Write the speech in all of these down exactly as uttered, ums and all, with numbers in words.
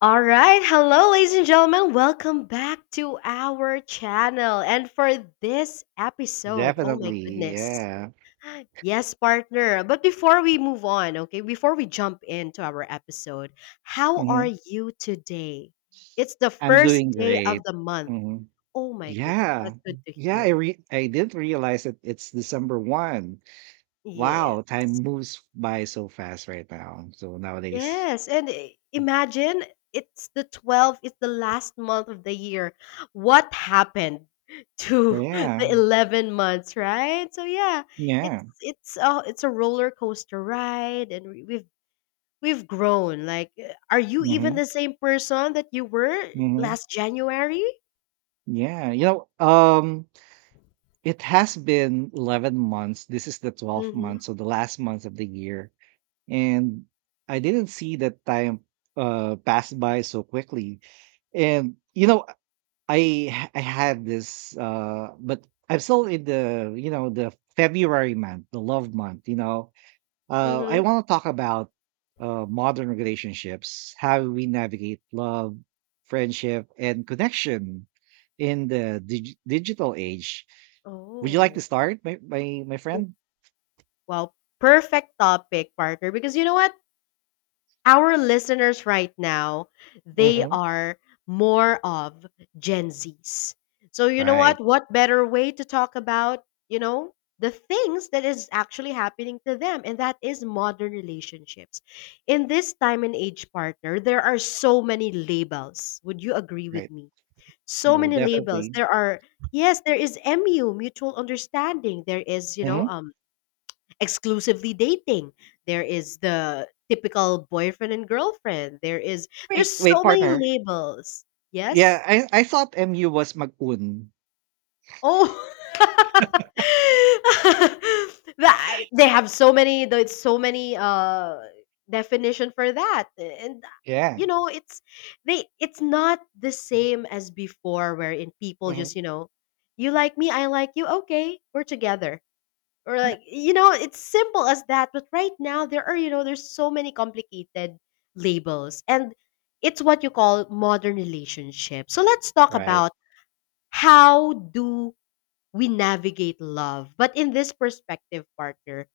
All right, hello, ladies and gentlemen. Welcome back to our channel. And for this episode, oh my Definitely, goodness. yeah. Yes, partner. But before we move on, okay, before we jump into our episode, how are Mhm. you today? It's the I'm first doing day of great. the month. Mhm. Oh my goodness, Yeah. that's good to Yeah, I hear. re I didn't realize that it's December first. Wow, Yes. time moves by so fast right now. So nowadays. Yes, and i- imagine it's the twelfth, it's the last month of the year. What happened to the Yeah. eleven months, right? So yeah, Yeah. it's it's a it's a roller coaster ride, and we- we've we've grown. Like uh, are you even Mhm. the same person that you were Mhm. last January? Yeah. You know, um it has been eleven months. This is the twelfth Mhm. month, so the last month of the year. And I didn't see that time uh pass by so quickly. And you know, I ha- I had this, uh, but I'm still in the you know the February month, the love month. You know, uh, I Mhm. want to talk about uh, modern relationships, how we navigate love, friendship, and connection in the dig- digital age. Would you like to Oh. start, my my, my Oh, friend? well, perfect topic, partner, because you know what? Our listeners right now, they Mm-hmm. are more of Gen Zs. So you know Right, what? What better way to talk about, you know, the things that is actually happening to them, and that is modern relationships. In this time and age, partner, there are so many labels. Would you agree with right. me? So No, many labels. definitely. There are, yes, there is M U, mutual understanding. There is, you know, Hmm. um exclusively dating. There is the typical boyfriend and girlfriend. There is, Wait, there's wait, so many partner. labels. Yeah, Yes? I I thought M U was Magun. Oh. That- they have so many, there's so many uh definition for that. And Yeah. you know, it's they it's not the same as before, wherein people just, Hmm. you know, you like me, I like you, okay, we're together. Or Yeah. like, you know, it's simple as that, but right now there are, you know, there's so many complicated labels, and it's what you call modern relationship. So let's talk Right. about how do we navigate love, but in this perspective, partner,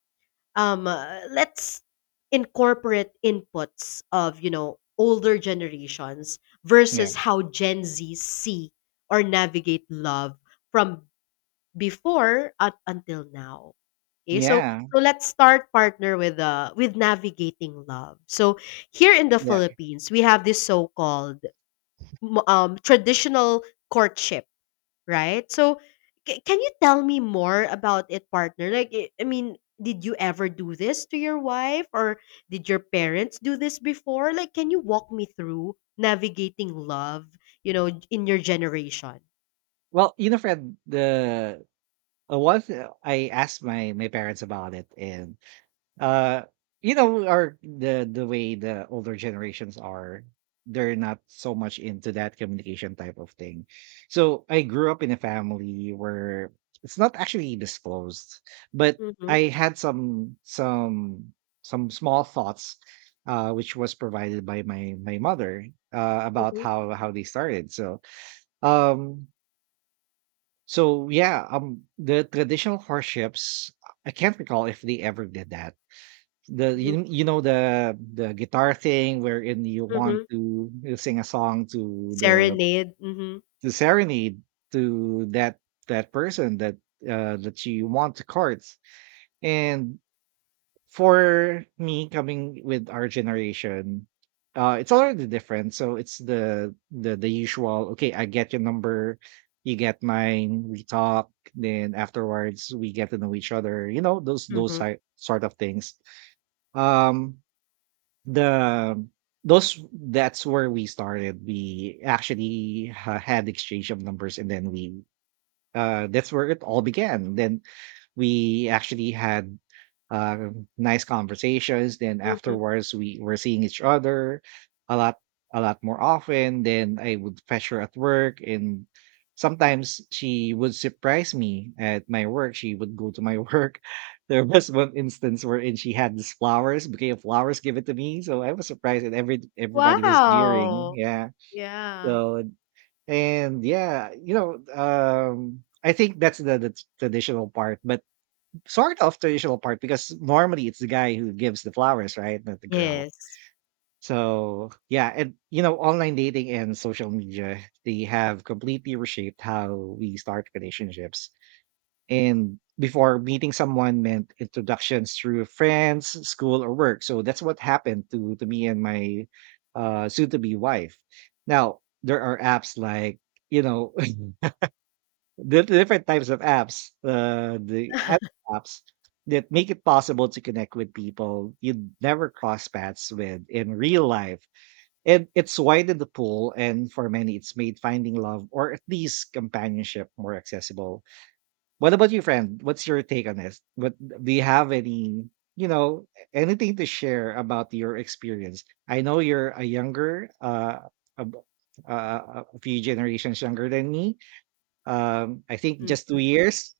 um uh, let's incorporate inputs of, you know, older generations versus how Gen Z see or navigate love from before up until now. Okay, so Yeah, so let's start, partner, with uh with navigating love. So here in the yeah. Philippines, we have this so-called m- um traditional courtship, right? So c- can you tell me more about it, partner? Like, I I mean, did you ever do this to your wife, or did your parents do this before? Like, can you walk me through navigating love? You know, in your generation. Well, you know, Fred, the uh, once, uh, I asked my my parents about it. And uh, you know, our the the way, the older generations are, they're not so much into that communication type of thing. So I grew up in a family where it's not actually disclosed, but Mm-hmm, I had some some some small thoughts. Uh, which was provided by my my mother, uh, about mm-hmm, how how they started. So um So yeah, um, the traditional horseships, I can't recall if they ever did that. The you, you know the the guitar thing wherein you want mm-hmm, to sing a song to the serenade, mhm, the serenade, to that that person that uh that you want to court. And for me, coming with our generation, uh it's already different. So it's the the the usual. Okay, I get your number, you get mine, we talk, then afterwards we get to know each other, you know those those mhm, si- sort of things. Um the those That's where we started. We actually ha- had exchange of numbers, and then we uh, that's where it all began. Then we actually had uh, nice conversations. Then mhm. afterwards, we were seeing each other a lot, a lot more often. Then I would fetch her at work, and sometimes she would surprise me at my work. She would go to my work. There was one instance wherein she had these flowers, bouquet of flowers, given to me. So I was surprised, and every everybody was jeering. Wow! Yeah. Yeah. So, and yeah, you know, um, I think that's the, the traditional part, but sort of traditional part, because normally it's the guy who gives the flowers, right? Not the girl. Yes. So yeah, and you know, online dating and social media, they have completely reshaped how we start relationships. And before, meeting someone meant introductions through friends, school, or work. So that's what happened to to me and my uh soon to be wife. Now there are apps like, you know the different types of apps, uh, the app apps that make it possible to connect with people you'd never cross paths with in real life. And it's widened the pool, and for many, it's made finding love or at least companionship more accessible. What about you, friend? What's your take on this? What do you have, any, you know, anything to share about your experience? I know you're a younger, uh, a, b- uh, a few generations younger than me. um, I think Mm. just two years,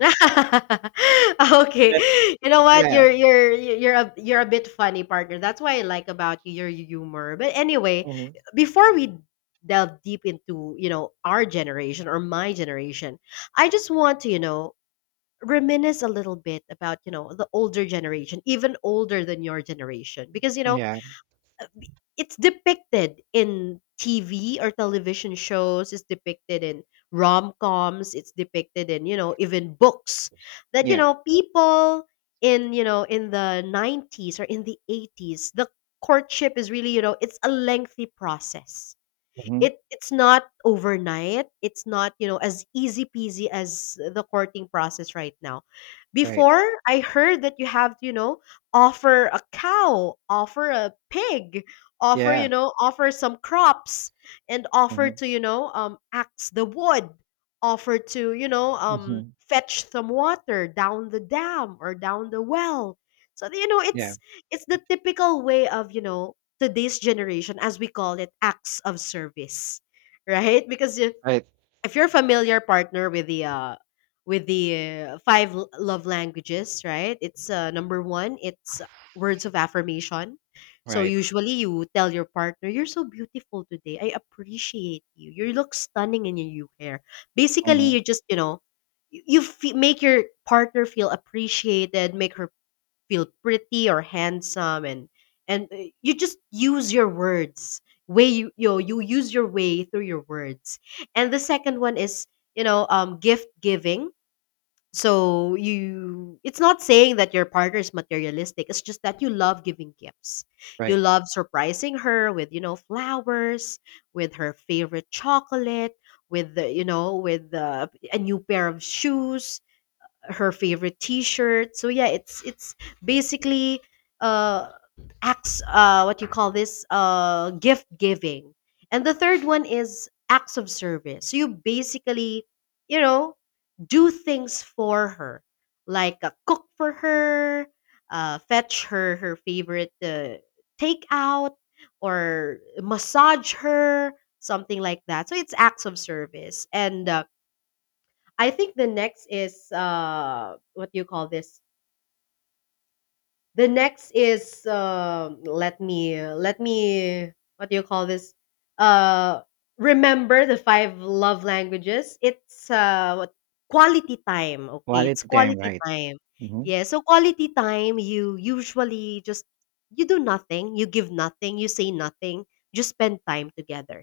Okay. but You know what? yeah. You're you're you're a you're a bit funny, partner. That's why I like about you, your humor. But anyway, Mhm. before we delve deep into, you know, our generation or my generation, I just want to, you know, reminisce a little bit about, you know, the older generation, even older than your generation. Because, you know, Yeah. it's depicted in T V or television shows, it's depicted in rom-coms, it's depicted in, you know, even books that, you Yeah. know, people in, you know, in the nineties or in the eighties, the courtship is really, you know, it's a lengthy process. Mhm. It it's not overnight. It's not, you know, as easy peasy as the courting process right now. Right. Before, I heard that you have to, you know, offer a cow, offer a pig, offer, Yeah. you know, offer some crops, and offer Mhm. to, you know, um axe the wood, offer to, you know, um Mhm. fetch some water down the dam or down the well. So you know, Yeah. it's it's the typical way of, you know, today's generation, as we call it, acts of service, right? Because if, Right. if you're familiar, partner, with the uh, with the uh, five l- love languages, right? It's uh, number one, it's words of affirmation. So Right. usually you tell your partner, "You're so beautiful today. I appreciate you. You look stunning in your new hair." Basically, Mhm. you just, you know, you, you fe make your partner feel appreciated, make her feel pretty or handsome, and and uh, you just use your words, way you you, know, you use your way through your words. And the second one is, you know, um gift giving. So you, it's not saying that your partner is materialistic, it's just that you love giving gifts, you Right. love surprising her with, you know, flowers, with her favorite chocolate, with the, you know, with the a new pair of shoes, her favorite t-shirt. So yeah, it's it's basically uh acts uh what you call this, uh gift giving. And the third one is acts of service, so you basically, you know, do things for her, like uh, cook for her, uh fetch her, her favorite uh, takeout, or massage her, something like that. So it's acts of service. And uh, I think the next is uh what do you call this? The next is um let me uh, let me, what do you call this? Uh Remember the five love languages. It's uh what, quality time, okay? It's Quality time. quality Right. time. Mhm. Yeah, so quality time, you usually just, you do nothing, you give nothing, you say nothing, just spend time together,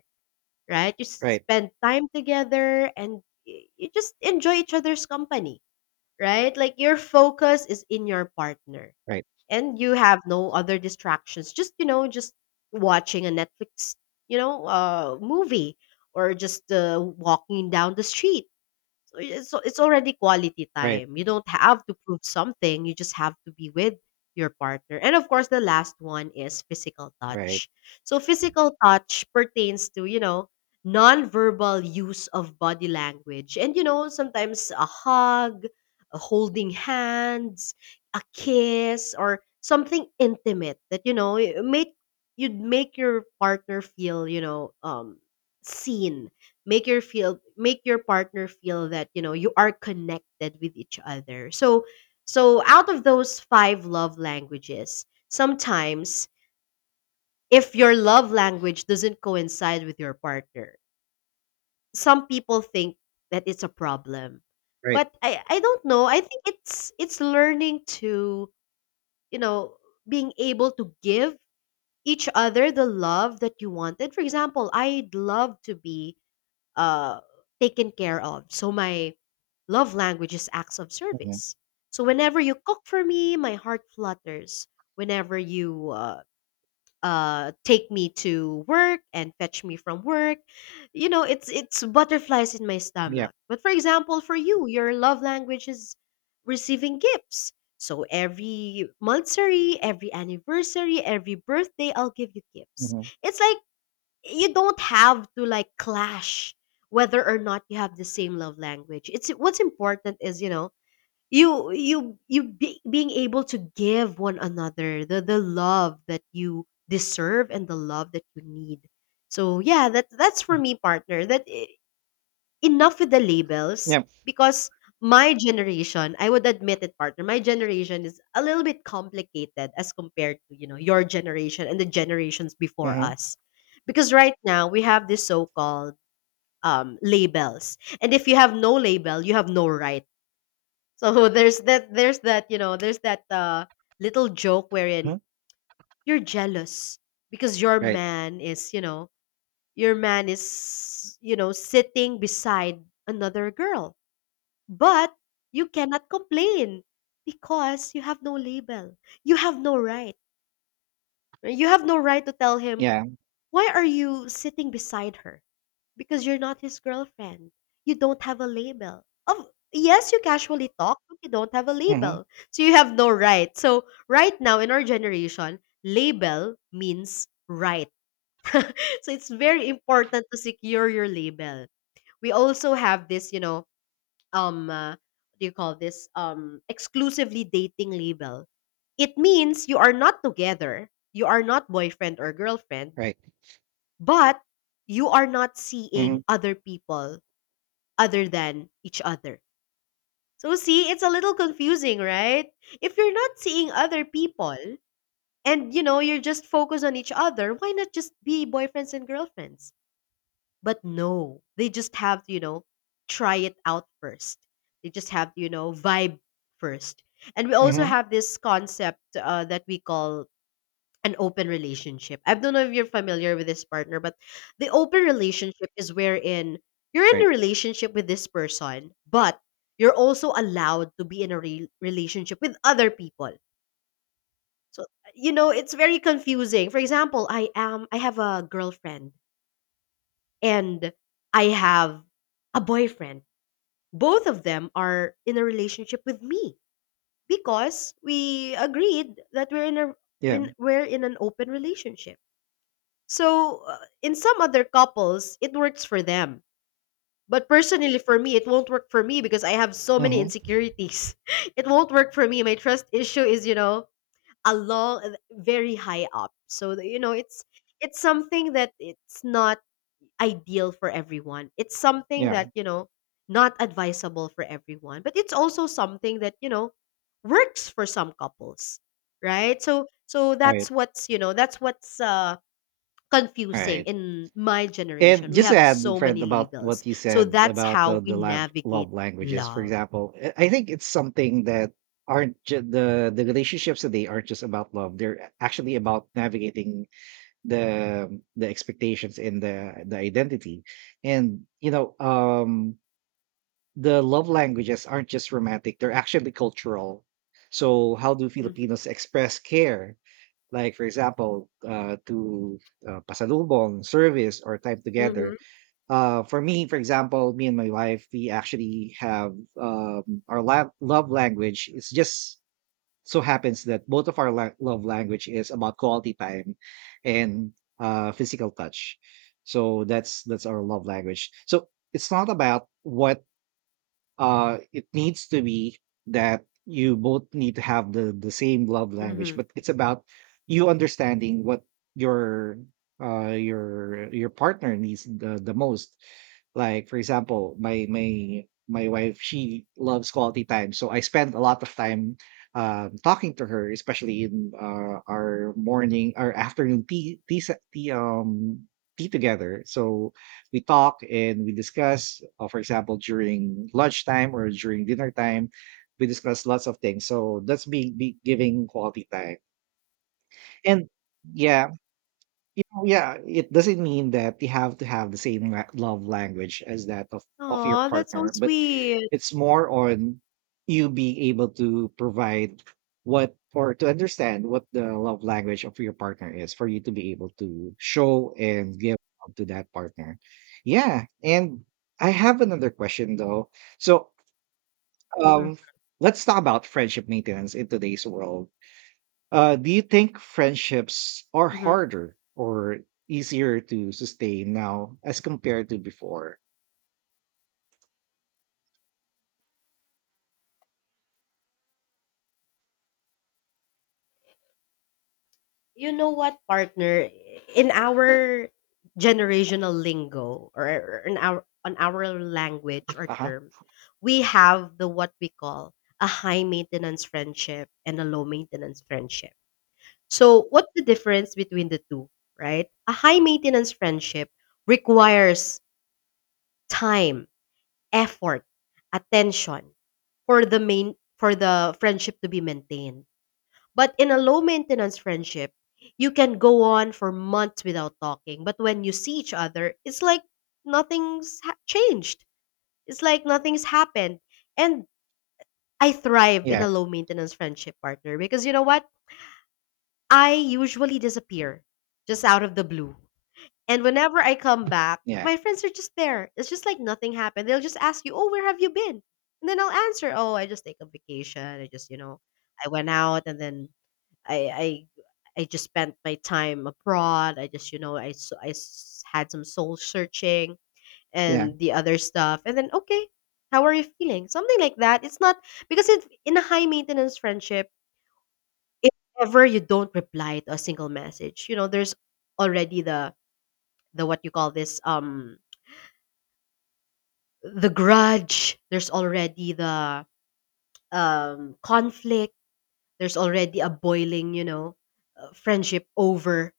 right? You s- Right. spend time together, and y- you just enjoy each other's company, right? Like your focus is in your partner, Right. and you have no other distractions. Just, you know, just watching a Netflix, you know, uh movie, or just uh, walking down the street. So it's it's already quality Right. time. You don't have to prove something. You just have to be with your partner. And of course, the last one is physical Right. touch. So physical touch pertains to, you know, non-verbal use of body language. And you know, sometimes a hug, a holding hands, a kiss, or something intimate that, you know, it make, you'd make your partner feel, you know, um seen, make your feel make your partner feel that, you know, you are connected with each other. So so out of those five love languages, sometimes if your love language doesn't coincide with your partner, some people think that it's a problem. Right. But i i don't know, I think it's it's learning to, you know, being able to give each other the love that you wanted. For example, I'd love to be uh, taken care of. So my love language is acts of Mhm. service. So whenever you cook for me, my heart flutters. Whenever you uh, uh, take me to work and fetch me from work, you know, it's it's butterflies in my Yeah. stomach. But for example, for you, your love language is receiving gifts. So every monthsary, every anniversary, every birthday, I'll give you gifts. Mhm. It's like you don't have to like clash whether or not you have the same love language. It's what's important is, you know, you you you be, being able to give one another the the love that you deserve and the love that you need. So yeah, that that's for me, partner, that i- enough with the labels. Yeah. Because my generation, I would admit it, partner, my generation is a little bit complicated as compared to, you know, your generation and the generations before Mhm. us. Because right now we have this so-called um labels. And if you have no label, you have no right. So there's that there's that, you know, there's that uh little joke Mhm. wherein you're jealous because your Right. man is, you know, your man is, you know, sitting beside another girl, but you cannot complain because you have no label. You have no right. Right? You have no right to tell him, Yeah. why are you sitting beside her? Because you're not his girlfriend. You don't have a label. Of yes, you casually talk, but you don't have a Mhm. label. So you have no right. So right now in our generation, label means right. So it's very important to secure your label. We also have this, you know, um uh, what do you call this, um exclusively dating label. It means you are not together, you are not boyfriend or girlfriend, Right. but you are not seeing Mhm. other people other than each other. So see, it's a little confusing, right? If you're not seeing other people, and you know, you're just focused on each other, why not just be boyfriends and girlfriends? But no, they just have to, you know, try it out first. They just have to, you know, vibe first. And we also Mhm. have this concept uh, that we call an open relationship. I don't know if you're familiar with this, partner, but the open relationship is wherein you're in a Right. relationship with this person, but you're also allowed to be in a re- relationship with other people. So, you know, it's very confusing. For example, I am I have a girlfriend, and I have a boyfriend. Both of them are in a relationship with me because we agreed that we're in a Yeah. when we're in an open relationship. So uh, in some other couples, it works for them. But personally for me, it won't work for me because I have so many Mhm. insecurities. It won't work for me. My trust issue is, you know, a long very high up. So, you know, it's it's something that it's not ideal for everyone. It's something Yeah. that, you know, not advisable for everyone, but it's also something that, you know, works for some couples, right? So so that's Right. what's, you know, that's what's uh confusing Right. in my And generation. We just to have add, so Fred, many about labels. what you So said that's about the how we the lab, navigate love languages, for love. example, I I think it's something that aren't ju- the the relationships today aren't just about love. They're actually about navigating the the expectations and the the identity. And you know, um, the love languages aren't just romantic; they're actually cultural. So, how do Mhm. Filipinos express care? Like, for example, uh, to uh, pasalubong, service, or time together. Mhm. Uh for me, for example, me and my wife, we actually have um our la- love language. It's just so happens that both of our la- love language is about quality time and uh physical touch. So that's that's our love language. So it's not about what, uh it needs to be that you both need to have the the same love language, Mhm. but it's about you understanding what your uh your your partner needs the, the most. Like, for example, my my my wife, she loves quality time, so I spend a lot of time um, talking to her, especially in uh, our morning, our afternoon tea, tea, se- tea um tea together. So we talk, and we discuss, uh, for example, during lunchtime or during dinner time we discuss lots of things. So that's being be giving quality time. And yeah, you know, yeah it doesn't mean that you have to have the same la- love language as that of of your Oh, that's so partner, but sweet. it's more on you being able to provide what, or to understand what the love language of your partner is, for you to be able to show and give up to that partner. Yeah. And I have another question, though. So, um let's talk about friendship maintenance in today's world. Uh do you think friendships are Mhm. harder or easier to sustain now as compared to before? You know what, partner? In our generational lingo or in our on our language or Uh-huh. term, we have the what we call a high maintenance friendship and a low maintenance friendship. So, what's the difference between the two, right? A high maintenance friendship requires time, effort, attention for the main for the friendship to be maintained, but in a low maintenance friendship, you can go on for months without talking. But when you see each other, it's like nothing's ha- changed. It's like nothing's happened. And I thrive in Yeah. a low maintenance friendship, partner, because you know what? I usually disappear just out of the blue. And whenever I come back, Yeah. my friends are just there. It's just like nothing happened. They'll just ask you, "Oh, where have you been?" And then I'll answer, "Oh, I just take a vacation. I just, you know, I went out and then I I I just spent my time abroad. I just, you know, I s- I s- had some soul searching Yeah. and the other stuff." And then, okay, how are you feeling? Something like that. It's not because it's in a high maintenance friendship, if ever you don't reply to a single message, you know, there's already the the what you call this, um the grudge. There's already the um conflict. There's already a boiling, you know, uh, friendship over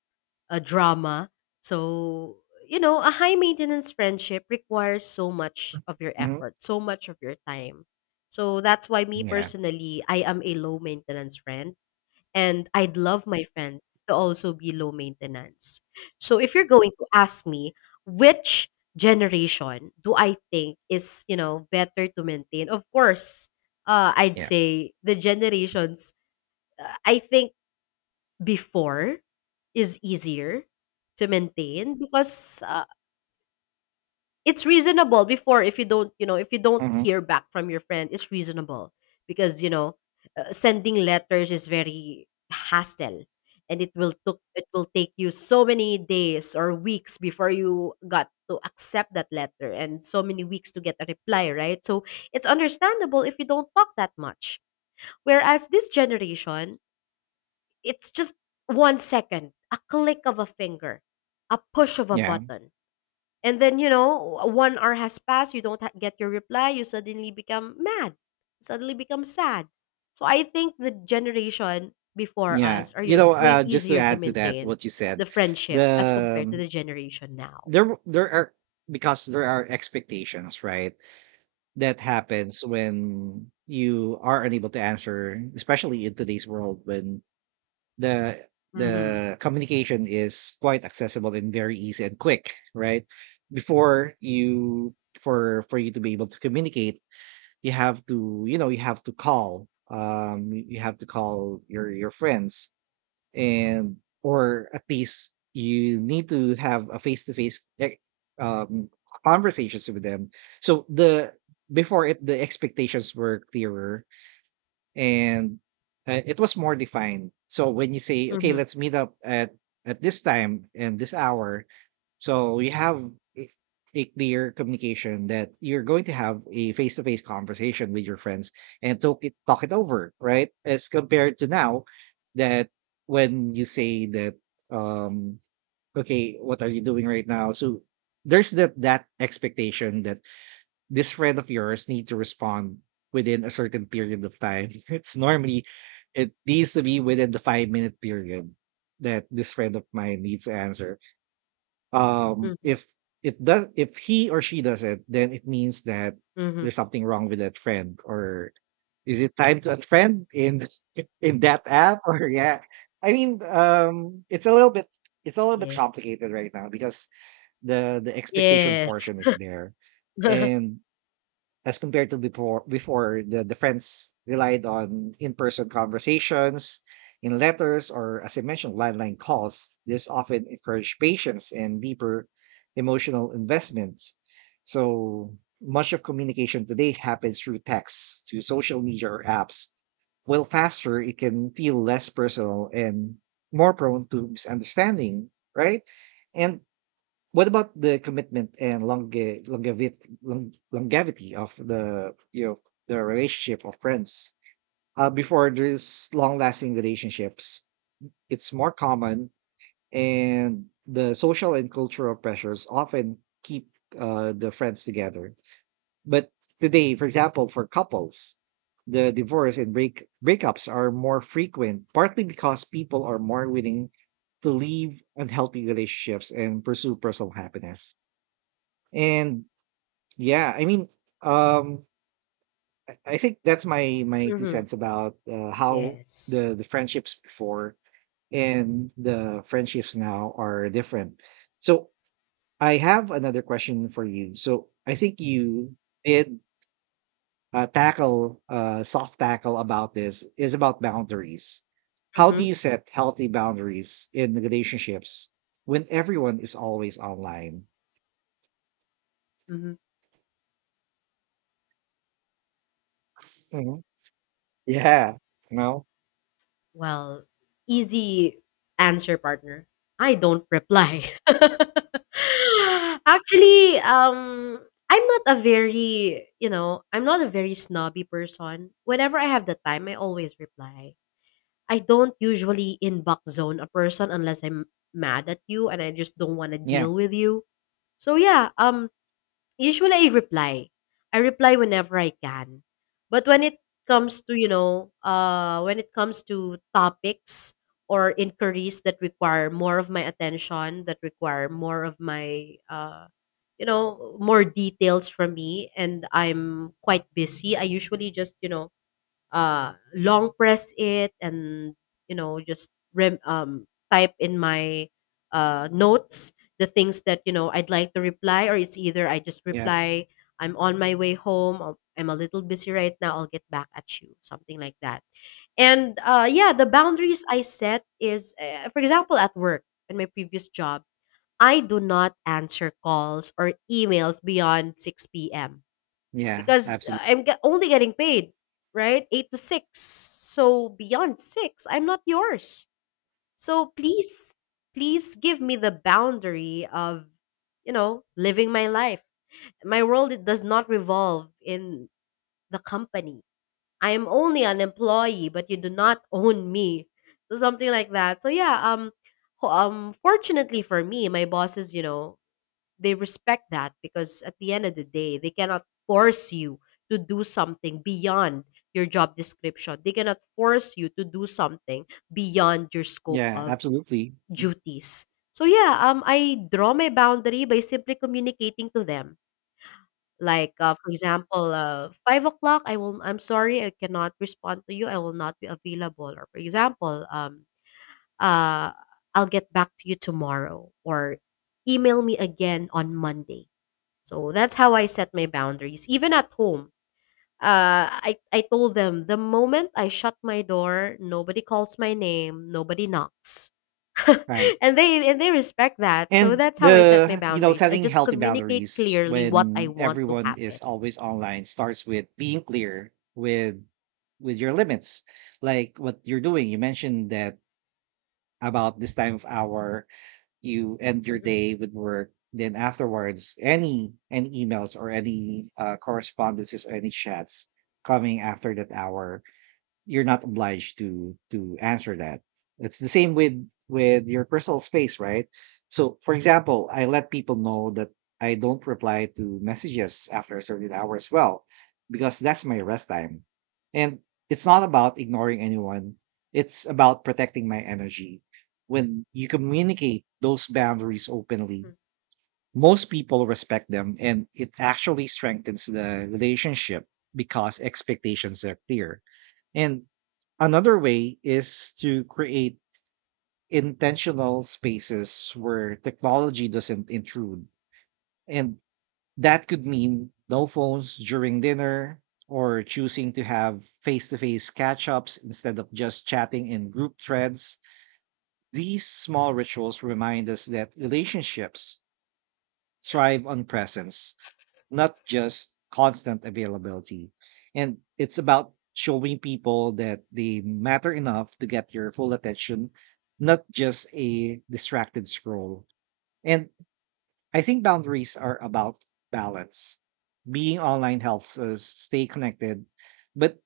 uh, drama. So, you know, a high maintenance friendship requires so much of your Mhm. effort, so much of your time. So that's why, me Yeah. personally, I am a low maintenance friend and I'd love my friends to also be low maintenance. So if you're going to ask me which generation do I think is, you know, better to maintain? Of course, uh, I'd Yeah. say the generations uh, I think before is easier to maintain, because uh, it's reasonable before, if you don't, you know if you don't Hmm. hear back from your friend, it's reasonable. Because, you know, uh, sending letters is very hassle, and it will took it will take you so many days or weeks before you got to accept that letter, and so many weeks to get a reply, right? So it's understandable if you don't talk that much. Whereas this generation, it's just one second, a click of a finger, a push of a Yeah, button. And then, you know, one hour has passed, you don't ha get your reply, you suddenly become mad, suddenly become sad. So I think the generation before yeah. us are You yo know, way uh, Just to easier to add to that, maintain what you said, the friendship as the compared to um, the generation now. there w- there are, because there are expectations, right? That happens when you are unable to answer, especially in today's world when the Mhm. the communication is quite accessible and very easy and quick, right? Before, you for for you to be able to communicate, you have to you know you have to call um you have to call your your friends, and or at least you need to have a face to face um conversations with them. So the before it the expectations were clearer, and uh, it was more defined. So when you say, okay, Mhm, let's meet up at at this time and this hour, so you have a a clear communication that you're going to have a face-to-face conversation with your friends and talk it talk it over, right? As compared to now, that when you say that, um okay, what are you doing right now, so there's that that expectation that this friend of yours need to respond within a certain period of time. It's normally it needs to be within the five minute period that this friend of mine needs to answer. Um, mhm, If it does, if he or she does it, then it means that mhm. there's something wrong with that friend, or is it time to unfriend in this- in that app? Or yeah, I mean, um, it's a little bit, it's a little bit Yeah. complicated right now because the the expectation Yes. portion is there, and as compared to before before the, the friends relied on in-person conversations, in letters, or, as I mentioned, landline calls. This often encouraged patience and deeper emotional investments. So much of communication today happens through text, through social media, or apps. While faster, it can feel less personal and more prone to misunderstanding, right? And what about the commitment and longe- longevity, long- longevity of the you know the relationship of friends? Uh, before, there's long-lasting relationships, it's more common, and the social and cultural pressures often keep uh, the friends together. But today, for example, for couples, the divorce and break breakups are more frequent, partly because people are more willing to leave unhealthy relationships and pursue personal happiness. And yeah, I mean, um, I I think that's my my two Mhm. cents about, uh, how Yes. the the friendships before and the friendships now are different. So I have another question for you. So I think you did, uh, tackle, uh, soft tackle about this, is about boundaries. How do Mhm, you set healthy boundaries in relationships when everyone is always online? mhm. Mhm. Yeah, you know, Well, easy answer, partner. I don't reply. Actually, um, I'm not a very, you know, I'm not a very snobby person. Whenever I have the time, I always reply. I don't usually inbox zone a person unless I'm mad at you and I just don't want to yeah, deal with you. So yeah, um, usually I reply. I reply whenever I can. But when it comes to, you know, uh when it comes to topics or inquiries that require more of my attention, that require more of my uh you know, more details from me, and I'm quite busy, I usually just, you know, uh, long press it and, you know, just rem- um, type in my uh, notes the things that, you know, I'd like to reply. Or it's either I just yeah, reply, "I'm on my way home," or "I'm a little busy right now, I'll get back at you," something like that. And uh, yeah, the boundaries I set is, uh, for example, at work, in my previous job, I do not answer calls or emails beyond six p.m. yeah, because absolutely. I'm ge- only getting paid, right? Eight to six. So beyond six, I'm not yours. So please, please give me the boundary of, you know, living my life. My world, it does not revolve in the company. I am only an employee, but you do not own me. So something like that. So yeah, um, ho- um, fortunately for me, my bosses, you know, they respect that, because at the end of the day, they cannot force you to do something beyond your job description. They cannot force you to do something beyond your scope Yeah, of absolutely. duties. So yeah, um, I draw my boundary by simply communicating to them. Like, uh, for example, uh, five o'clock. I will. I'm sorry, I cannot respond to you. I will not be available. Or for example, um, uh, I'll get back to you tomorrow. Or email me again on Monday. So that's how I set my boundaries, even at home. Uh, I, I told them the moment I shut my door, nobody calls my name, nobody knocks, Right. and they and they respect that. So And that's how I set my the, you know, boundaries. I setting just healthy communicate boundaries clearly what I when want to everyone happen. is always online starts with being clear with with your limits, like what you're doing. You mentioned that about this time of hour, you end your Mhm, day with work. Then afterwards, any any emails or any uh, correspondences or any chats coming after that hour, you're not obliged to to answer that. It's the same with with your personal space, right? So for example, I let people know that I don't reply to messages after a certain hour as well, because that's my rest time. And it's not about ignoring anyone, it's about protecting my energy. When you communicate those boundaries openly, mm, most people respect them, and it actually strengthens the relationship because expectations are clear. And another way is to create intentional spaces where technology doesn't intrude. And that could mean no phones during dinner, or choosing to have face to face catch ups instead of just chatting in group threads. These small rituals mm, remind us that relationships thrive on presence, not just constant availability. And it's about showing people that they matter enough to get your full attention, not just a distracted scroll. And I think boundaries are about balance. Being online helps us stay connected, but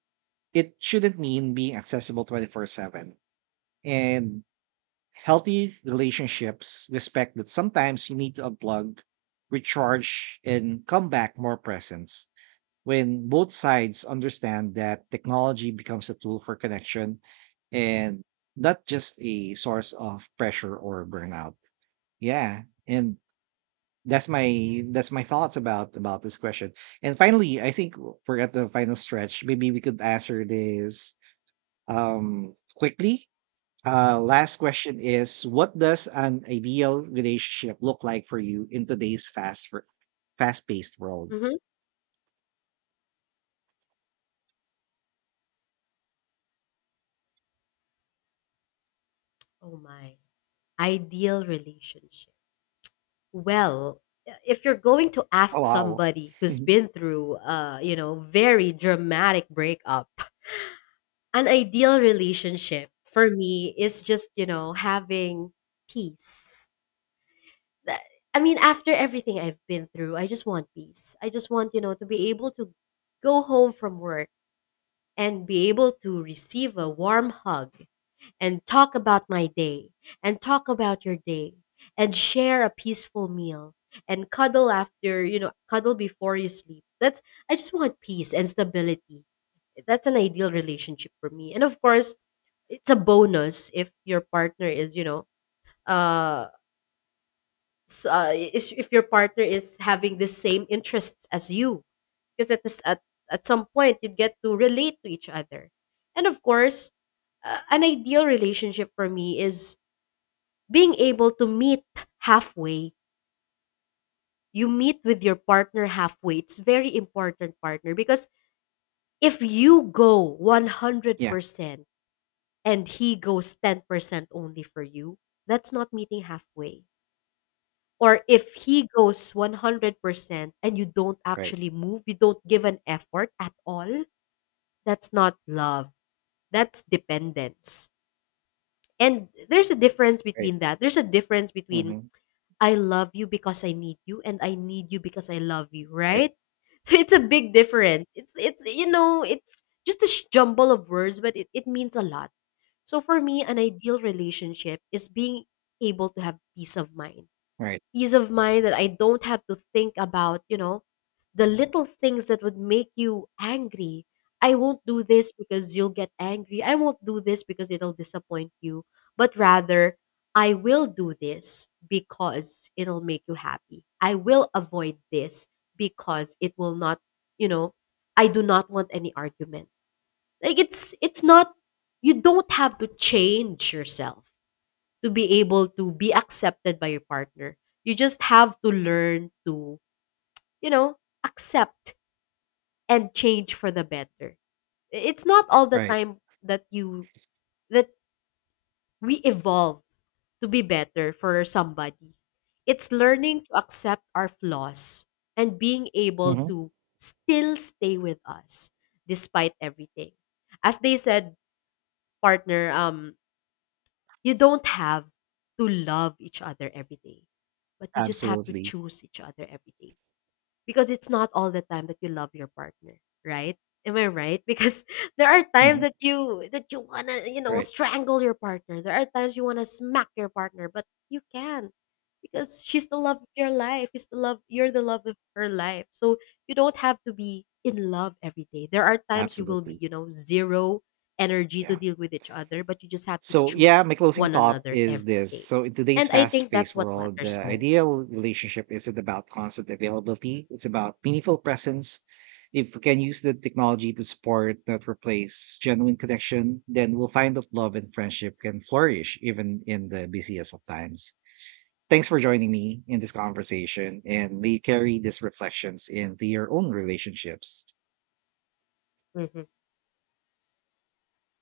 it shouldn't mean being accessible twenty-four seven. And healthy relationships respect that sometimes you need to unplug, recharge, and come back more present. When both sides understand that, technology becomes a tool for connection and not just a source of pressure or burnout. Yeah. And that's my that's my thoughts about about this question. And finally, I think we're at the final stretch. Maybe we could answer this um quickly. Uh last question is, what does an ideal relationship look like for you in today's fast fast paced world? mhm. Oh my, ideal relationship. Well, if you're going to Oh, ask wow. somebody who's been through, uh, you know, very dramatic breakup, an ideal relationship for me is just, you know, having peace. That- I mean, after everything I've been through, I just want peace. I just want, you know, to be able to go home from work and be able to receive a warm hug and talk about my day and talk about your day and share a peaceful meal and cuddle after you know cuddle before you sleep. That's, I just want peace and stability. That's an ideal relationship for me. And of course, it's a bonus if your partner is, you know, uh, s- uh is if your partner is having the same interests as you, because at this at at some point, you'd get to relate to each other. And of course, uh, an ideal relationship for me is being able to meet halfway. You meet with your partner halfway. It's very important, partner, because if you go Yeah. one hundred percent and he goes ten percent only for you, that's not meeting halfway. Or if he goes one hundred percent and you don't Right. actually move, you don't give an effort at all, that's not love. That's dependence. And there's a difference Right. between that. There's a difference between Mhm. "I love you because I need you" and "I need you because I love you," Right, right? So it's a big difference. It's it's you know, it's just a sh- jumble of words, but it, it means a lot. So for me, an ideal relationship is being able to have peace of mind right, peace of mind that I don't have to think about, you know, the little things that would make you angry. I won't do this because you'll get angry. I won't do this because it'll disappoint you. But rather, I will do this because it'll make you happy. I will avoid this because it will not, you know, I do not want any argument. Like, it's it's not, you don't have to change yourself to be able to be accepted by your partner. You just have to learn to, you know, accept and change for the better. I- It's not all the right. time that you that we evolve to be better for somebody. It's learning to accept our flaws and being able Mhm. to still stay with us despite everything. As they said, partner, um you don't have to love each other every day, but you just have to Absolutely. choose each other every day. Because it's not all the time that you love your partner, right? Am I right? Because there are times Mhm. that you that you wanna, you know, Right. strangle your partner. There are times you wanna smack your partner, but you can't because she's the love of your life. She's the love You're the love of her life. So you don't have to be in love every day. There are times you will be, Absolutely. you know, zero energy to Yeah. deal with each other, but you just have to So, yeah, choose my closing one thought another is every this. day. So, in today's And I fast think paced that's what world, matters the most. ideal relationship isn't about constant availability, it's about meaningful presence. If we can use the technology to support, not replace, genuine connection, then we'll find that love and friendship can flourish even in the busiest of times. Thanks for joining me in this conversation, and may you carry these reflections into your own relationships. Mhm.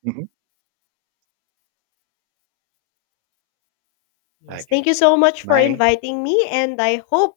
Mhm. Yes, thank Okay. you so much for Bye. inviting me, and I hope